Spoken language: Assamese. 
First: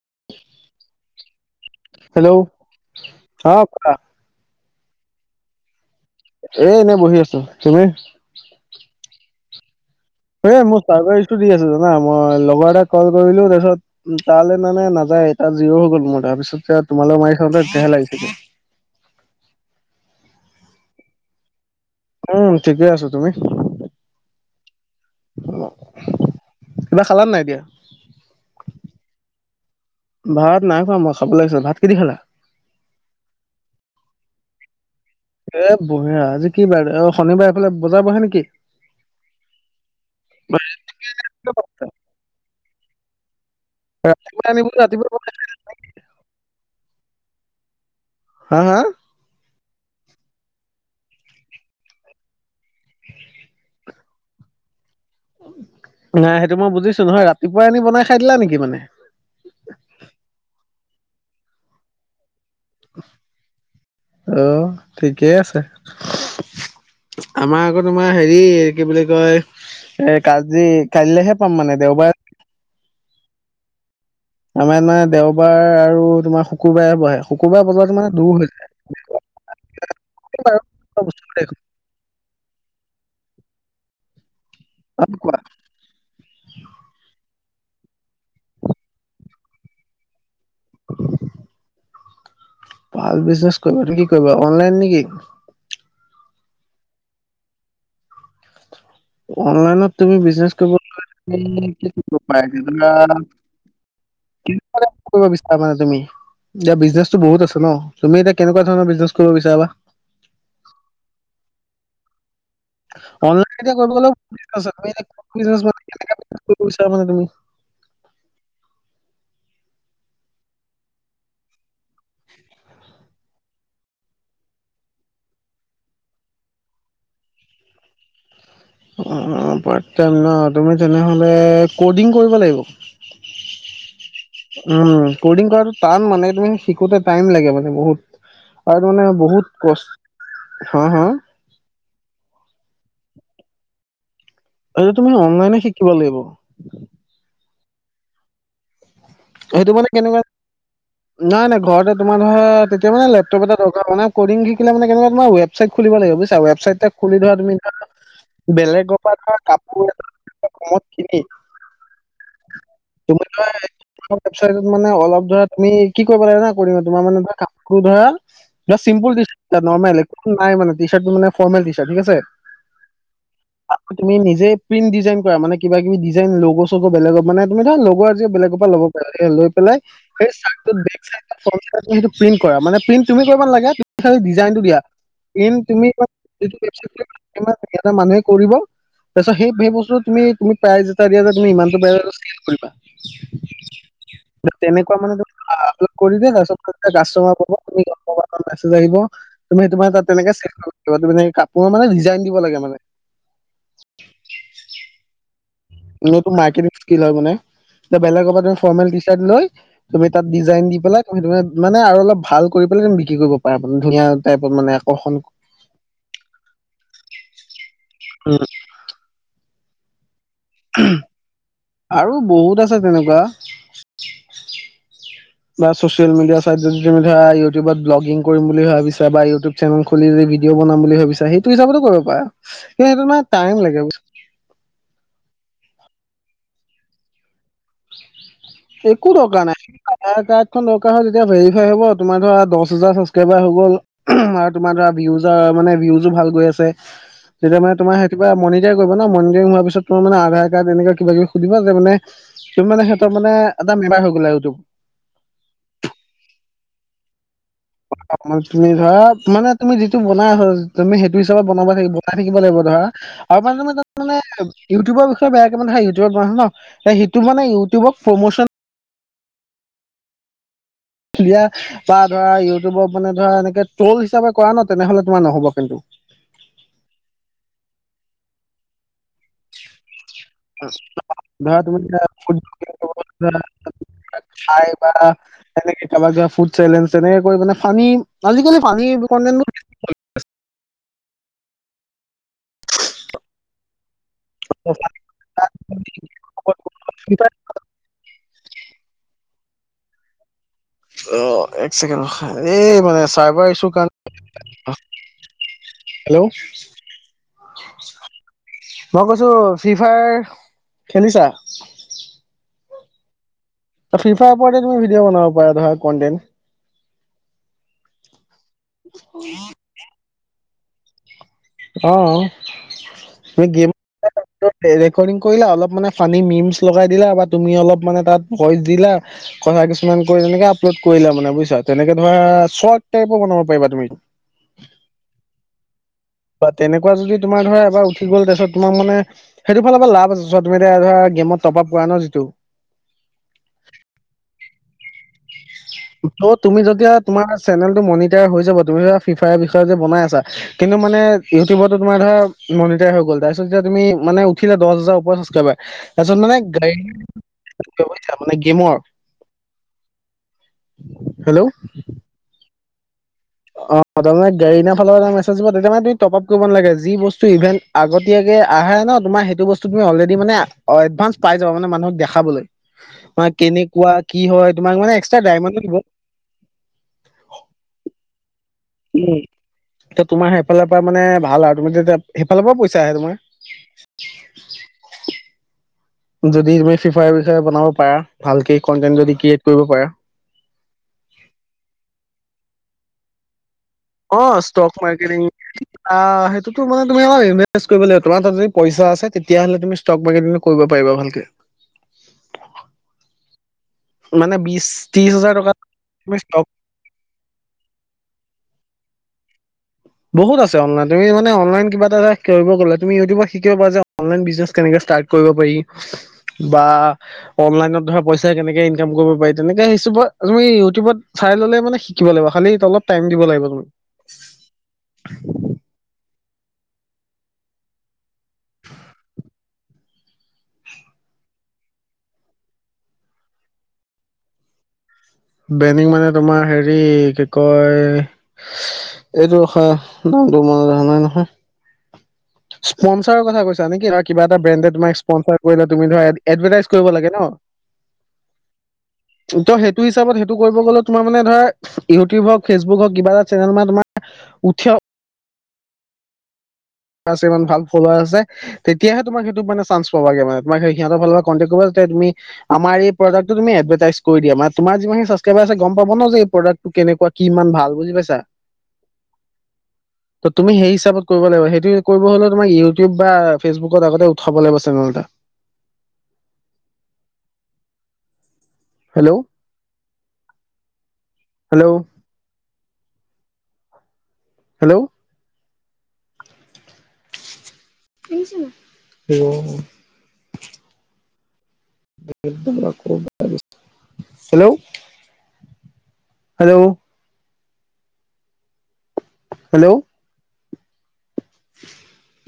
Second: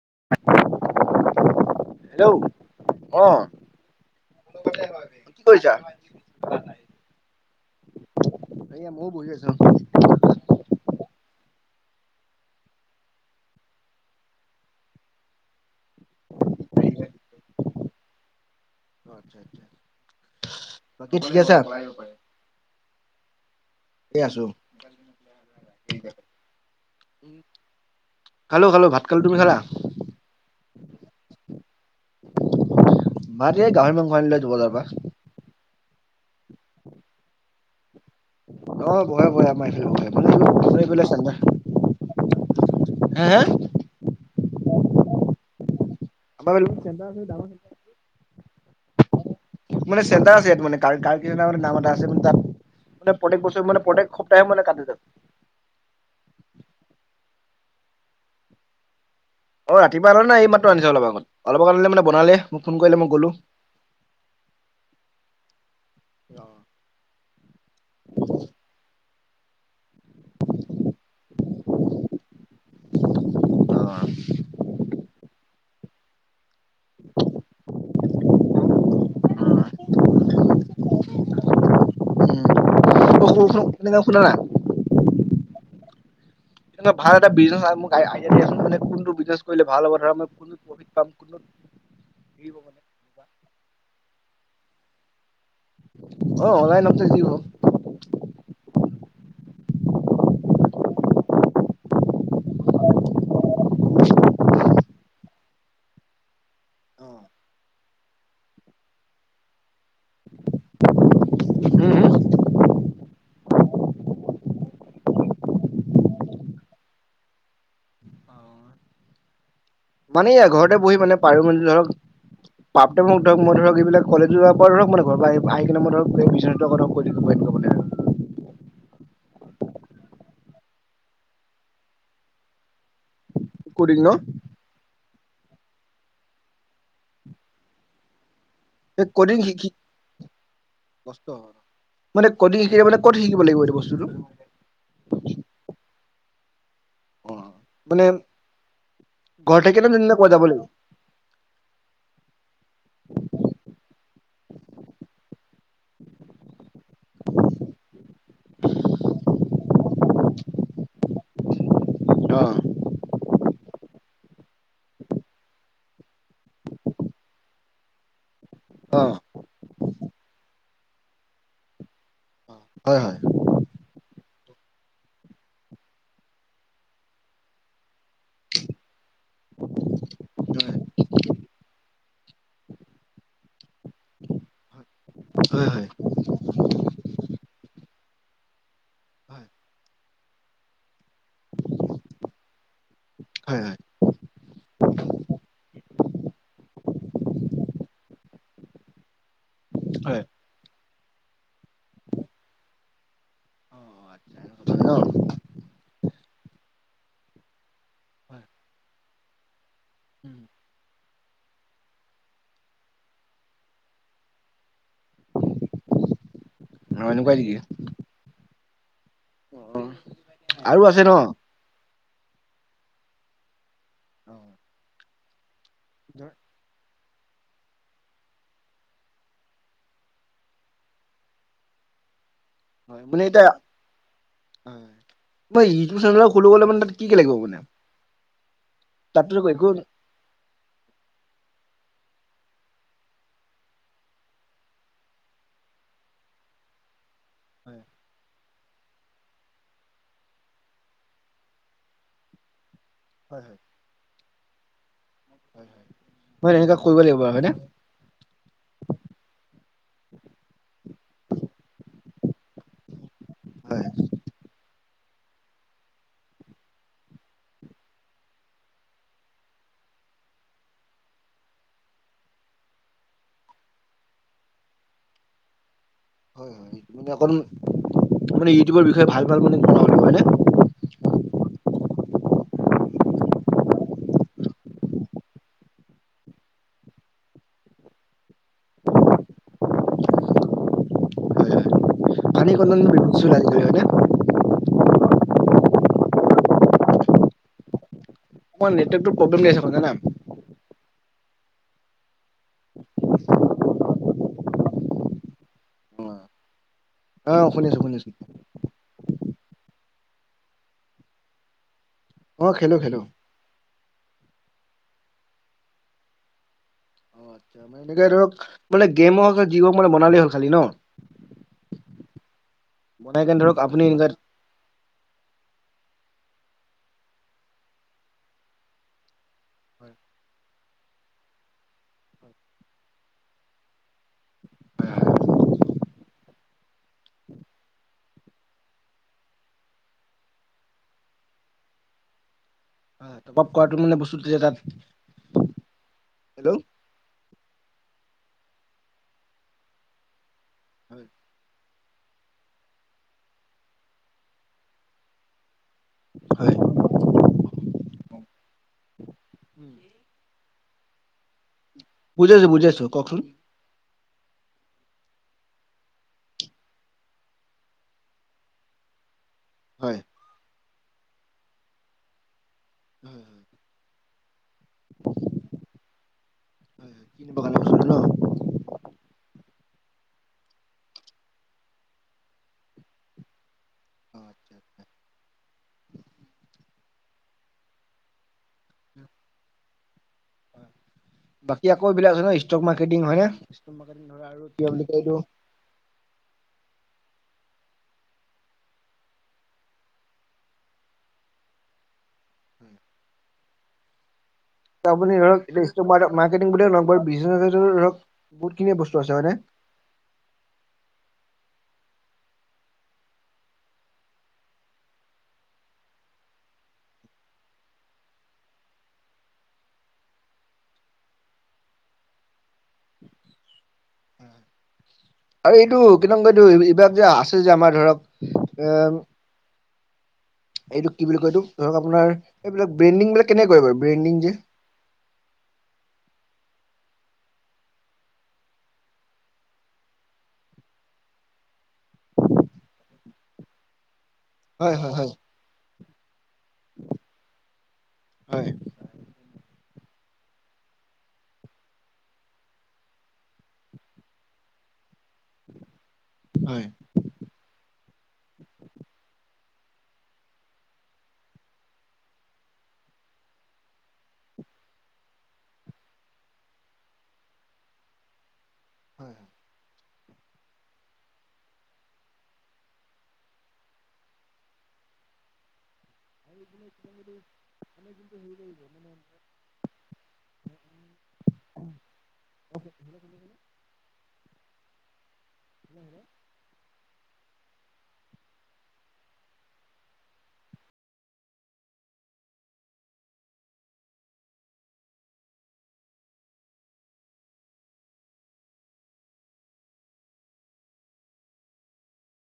হেল্ল' হেল্ল' ক অ কোৱা কি কৰিছা এ এনেই বহি আছো তুমি এয়া [unintelligible] সেই মোৰ চাৰ্ভাৰ ইচো দি আছে জানা মই লগৰ এটাক কল কৰিলো তাৰপিছত তালৈ মানে নাযায় জীঅ হৈ গ'ল মোৰ তাৰপিছত তোমালে মাৰি থাকোঁতে তেতিয়াহে লাগিছেগে আচ্ছা আচ্ছা, বাকী ঠিক আছা উম ঠিকে আছো তুমি ঠিকে আছো কিবা খালা নাই এতিয়া খালো খালো ভাত খালো তুমি খালা ভাত নাই খোৱা মই খাব লাগিছিল ভাত কি দি খালা দ বজাৰ পৰা এ বঢ়িয়া আজি কি বাৰ অ শনিবাৰ এইফালে বজাৰ বহে নেকি অ বহে বহে আমাৰ এইফালে বহে। হে হে ৰাতিপুৱা আনিব ৰাতিপুৱা আমা [unintelligible] হা হা। মানে চেন্তাৰ আছে ইয়াত মানে মানে নাম এটা আছে মানে তাত। মানে প্ৰতেক বছৰ মান প্ৰতেক সপ্তাহে কাটে মানে তাত নাই সেইটো মই বুজিছো নহয় ৰাতিপুৱাই আনি বনাই খাই দিলা নেকি মানে। অ ৰাতিপুৱা আনা নাই এইমাত্ৰ আনিচো অলপ আগত অলপ আগত আনিলে মানে বনালেই‌। আহ ঠিকেই আছে। আমাৰ আগত তোমাৰ হেৰি কি বুলি কয়। এ কাজি কাইলেহে পাম মানে দেওবাৰে। অ। আমাৰ ইয়াত মানে দেওবাৰ আৰু তোমাৰ শুকুৰবাৰে বহে শুকুৰবাৰে বজাতো মানে। দূৰ হৈ যায়। [unintelligible] শুনা না। অহ কোৱা। তেনেকুৱা ভাল এটা বিজনেছ মোক আইডিয়া দিয়াচোন কোনটো বিজনেছ কৰিলে ভাল হ'ব ধৰা মই কোনটো প্ৰফিট পাম কোনটোত। মানে ভাল বিজনেছ কৰিবা নে কি কৰিবা অনলাইন নেকি অ অনলাইন যিব। অনলাইনত তুমি বিজনেছ কৰিব ধ কৰিব বিচাৰা মানে তুমি। এতিয়া বিজনে টো বহুত আছে ন তুমি এতিয়া কেনেকুৱা ধৰণৰ বিজনেছ কৰিব বিচাৰা বা [unintelligible] উম, [unintelligible] কেনেকুৱা বিচৰা আক তুমি [unintelligible] মানে এয়া ঘৰতে বহি মানে পাৰো মান ধৰক পাপতে মোক ধৰক মই ধৰক এইবিলাক কলেজো যোৱাৰ পৰা ধৰ মান ঘৰ পৰা আহি কিনে মই ধৰকৈ থিব। [unintelligible] অ পট ট ন তুমি তেনেহ'লে ক'ডিং কৰিব লাগিব। কডিং ন উম। কড্ৰিং কৰাটো টান মানে তুমি শিকোতে টাইম লাগে মানে বহুত। আৰু মানে কদ্ৰিং বহুত শিকি কষ্ট হা হা মানে কডিং শিক মানে ক'ত শিকিব লাগিব এইটো বস্তুটো। এই তুমি অনলাইনে শিকিব লাগিব। মানে ঘৰ সেইটো মানে থাকিলে তেনা কেনেকুৱা পোৱা যাব লাগিব। নাই নাই ঘৰতে তোমাৰ ধৰা তেতিয়া মানে লেপটপ এটা দকাৰ শিকে ম ৱেবচাইট খুলিব লাগিব বুজিছা ৱেবাচাইড খুলি ধৰা তুমি বেলেগৰ পৰা কাপোৰ কত কিনি শুদ্ধ। ৱাইত মানে অলপ ধৰা তুমি কি কৰিব লাগে না কৰিম তোমাৰ মানে এ কাম ধৰা। অ অ চিম্পল নাইে টি চাৰ মে ফৰ্ম টি চাৰ ঠিক আছে। হয় হয় তুমি নিজেই প্ৰিণ্ ডিাইন কৰা মানে কিবা কিবি ডিজাইন লগ' চগ বেলেগ মানে তুমি ধৰা লগৰ আজি বেগত। লৈ পিলাই বেক চাইড টো তুমি পিন কৰিব নেলাগে। ডিজাইনটো দিয়া হয় হয় তুমি হয় এটা মানুহে কৰিব। তাৰপিছত সেই সেই বস্তুটো তুমি তুমি প্ৰায় যে দিয়া তুমি ইমান বে কৰিবা। হয় হয় হয় তেনেকুৱা মানে ধৰা তাৰ ম আহিব তুমি সেইটো ত। হয় সহ কাপোৰৰ মানে ডিজাইন দিব লাগে মানে অ আচ্ছা মাৰ্কেটিং স্কিল হয় মানে বেলেগৰ পৰা তুমি ফৰ্মেল টি চাৰ্ট লৈ তুমি তাত ন ডিজাইন দি পেলাই তুমি তুমি মানে আৰু অলপ ভাল কৰি বিক্ৰী কৰিব পাৰে মানে ধুনীয়া টাইপত মানে আকৰ্ষণ এনেকুৱা কি হয় আহ আৰু বহুত আছে তেনেকুৱা অ বা চ'চিয়েল মিডিয়া চাইদি তুমি ধৰা ইউটিউবত ব্লগিং কৰি বুলি ভাবিছা বা ইউটিউব চেনেল খুলি ভিডি' বনাম বুলি ভাবিছা সেইটো হিচাপতো কৰিব পাৰা কিন্ত হয় সেইটো মানে এতিয়া টাইম লাগে মই ইউটিউব চেনেল খুলিব গলে মানে তাত কি কি লাগিব মানে? একো তাততো দৰকাৰ নাই একো হয় আধাৰ কাৰ্ড খন দৰকাৰ হয় যেতিয়া ভেৰিফাই হ'ব। তোমাৰ ধৰা দহ হাজাৰ ছাবস্ক্ৰাইবাৰ হৈ গ'ল আৰু তোমাৰ ধৰা ভীউজাৰ মানে ভীউজো ভাল গৈ আছে তেতিয়া মান তোমাৰ সেইটো পা মনি ম কৰিব ন মন হোৱাৰ পিছত তাৰ মানে আধাৰ কাৰ্ড এনেকুৱা কিবা কিবি যে মে তুমি মানে হেতক মানে, সেনেকুৱা হৈ গ'ল আৰু যুগ হয় হয় তেনেকুৱা কৰিব লাগিব আৰু হয় ন তুমি ধৰা মানে তুমি যিটো বনাই হৈ তুমি সেইটো হিচাপত বনাব বনাই থাকিব লাগিব ধৰা আৰু মানে তাৰ মানে ইউটিউবৰ বিষয়ে বেয়াকৈ ইউটিউবত বনায় ন সেইটো মানে ইউটিউবক প্ৰমোচন খেলিলা বা ধৰা ইউটিউবক মানে ধৰা এনেকে মোৰ হিচাপে কৰা ন তেনেহলে তোমাৰ নহ'ব খেলটো। হয় হয় মানে অকন ইউটিউৰ বিষয়ে ভাল ভাল মানে বনাব হয় ধৰা তুমি ধৰা [unintelligible] খাই বা তেনেকে কিবা কিবা ফুড চেলেঞ্জ সেনেকে কৰি মানে ফানী আজিকালি ফানী [unintelligible] ফানী কনডেন্ট [unintelligible] হয়নে [unintelligible] তোমাৰ নেটৱৰ্ক টো অলপ প্ৰব্লেম দিছে জানা, অ একচেকেণ্ড ৰখা এই মানে চাইবাৰ ইছু কাৰণে হেল্ল' আহ শুনিছো শুনিছো মই কৈছো ফ্ৰী ফায়াৰ খেলিছা? অ খেলো খেলো ফ্ৰি ফায়াৰ ওপৰতে তুমি ভিডিঅ' বনাব পাৰা ধৰা কনডেণ্ট অ আচ্ছা এনেকে ধৰক মানে গেমৰ যিবোৰ মানে বনালেই হ'ল খালি ন অহ বনাই কেনে আমি ধৰক আপুনি এনেকা গেমৰ ৰেকৰ্ডিং কৰিলা অলপ মানে ফানি মিমচ লগাই দিলা বা তুমি অলপ মানে তাত ভইচ দিলা কথা কিছুমান কৈ তেনেকে আপলোড কৰিলা মানে বুজিছা তেনেকে ধৰা চত টাইপৰ বনাব পাৰিবা তুমি বা তেনেকুৱা যদি তোমাৰ ধৰা এবাৰ উঠি গ'ল তাৰপিছত তোমাৰ মানে সেইটো ফালৰ পৰা লাভ আছে তুমি এতিয়া ধৰা গেমত টপ আপ পোৱা ন যিটো অ টপ আপ কৰাটো মানে বস্তুটো যে তাত ত তুমি হেল্ল' যেতিয়া তোমাৰ চেনেলটো মনিটাৰ হৈ যাব তুমি ফি ফায়াৰ বিষয়ে যে বনাই আছা কিন্তু মানে ইউটিউবত তোমাৰ ধৰা মনিটাৰ হৈ গল তাৰ পিছত তুমি মানে উঠিলা দহ হাজাৰ ওপৰত ছাবচক্ৰাইবাৰ তাৰ পিছত মানে হয়। গাড়ী ব্যৱস্থা মানে গেমৰ হেল্ল বুজি আছো বুজি আছো কওকচোন তাৰমানে গাড়ী নিয়া ফালৰ এটা মেচেজ দিব তেতিয়া মানে টপ আপ কৰিব নালাগে যি বস্তু ইভেন আগতীয়াকে আহে ন তোমাৰ সেই যিটো বস্তু তুমি হয়। অলৰেডি মানে এডভান্স পাই যাবা মানে মানুহক দেখাবলৈ হয় মানে হয় কেনেকুৱা কি হয় তোমাক মানে এক্সট্ৰা ডায়মণ্ডো দিব। [unintelligible] উম। এতো তোমাৰ সেইফালৰ পৰা মানে ভাল আৰু তুমি তেতিয়া সেইফালৰ পৰা পইচা আহে তোমাৰ। অ আচ্ছা [unintelligible] যদি তুমি ফ্ৰিফায়াৰ বিষয়ে বনাব পাৰা ভালকে কনটেন যদি ক্ৰিয়েট কৰিব পাৰা। [unintelligible] বাকী আকৌ এইবিলাক আছে ন ষ্টক মাৰ্কেটিং হয় নে? অ ষ্টক মাৰ্কেটিং অহ সেইটোতো সিমান তুমি অলপ ইনভেষ্ট কৰিব লাগিব তোমাৰ তাত যদি পইচা আছে তেতিয়াহ'লে তুমি ষ্টক মাৰকেটিং কৰিব পাৰিবা ভালকে। [unintelligible] উম। মানে বিশ ত্ৰিশ আপুনি হাজাৰ ধৰক টকা ষ্টক তুমি মাৰ্ক ষ্টক মাৰ্কেটিং বিছহাজাৰকে ধৰক বহুতখিন বস্ত হয়নে? বহুত আছে অনলাইন তুমি মানে অনলাইন কিবা এটা কৰিব গ'লে তুমি ইউটিউবত শিকিব পাৰা যে অনলাইন বিজনেচ কেনেকে ষ্টাৰ্ট কৰিব পাৰি বা অনলাইনত ধৰা পইচা কেনেকে ইনকাম কৰিব পাৰি তেনেকে তুমি ইউটিউবত চাই ললে মানে শিকিব লাগিব খালি অলপ টাইম দিব লাগিব তুমি। আৰু এইটো কি নাম কই এইটো এইবিলাক যে আছে যে আমাৰ ধৰক এ এইটোক কি বুলি কয় এইটো ধৰক আপোনাৰ এইবিলাক ব্ৰেণ্ডিং বিলাক কেনেক কৰে বাৰু ব্ৰেণ্ডিং যে। ব্ৰেণ্ডিং মানে তোমাৰ হেৰি কি কয় এইটো হ ন নহয় স্পনচাৰৰ কথা কৈছা নেকি? কিবা এটা ব্ৰেণ্ডে হয় হয় তোমাৰ হয় স্পনছৰ কৰিলে তুমি ধৰা এডভেটাইজ কৰিব লাগে ন‌? হয় তোক ত সেইটো টো হিচাপত সেইটো কৰিব গ'লে তোমাৰ মানে ধৰা ইউটিউব হওক ফেচবুক হওক কিবা এটা চেনেল মানে তোমাৰ উঠে অ হয়। আছে ইমান ভাল ফলোৱাৰ আছে তেতিয়াহে তোমাক সেইটো মানে চান্স পাবাগে মানে তোমাক সিহঁতৰ ফালৰপৰা কনটেক্ট কৰিব। তেতিয়া তুমি আমাৰ এই প্ৰদাক্ট টো তুমি এদভেটাইছ কৰি দিয়া, মানে তোমাৰ যিমান খিনি চাবস্ক্ৰাইবাৰ আছে গম পাব ন যে এই প্ৰদাক্টটো কিনি কেনেকুৱা কি ইমান ভাল বুজি পাইছা। হয় হয়। ত তুমি সেই হিচাপত কৰিব লাগিব সেই কৰিব হলে তোমাৰ ইউটিউব বা ফেচবুকত আগতে উঠাব লাগিব চেনেল এটা। [unintelligible] Hello hello. হেল্ল'। হেল্ল। অ। হেল্ল'। হেল্ল'। হেল্ল'। [inaudible]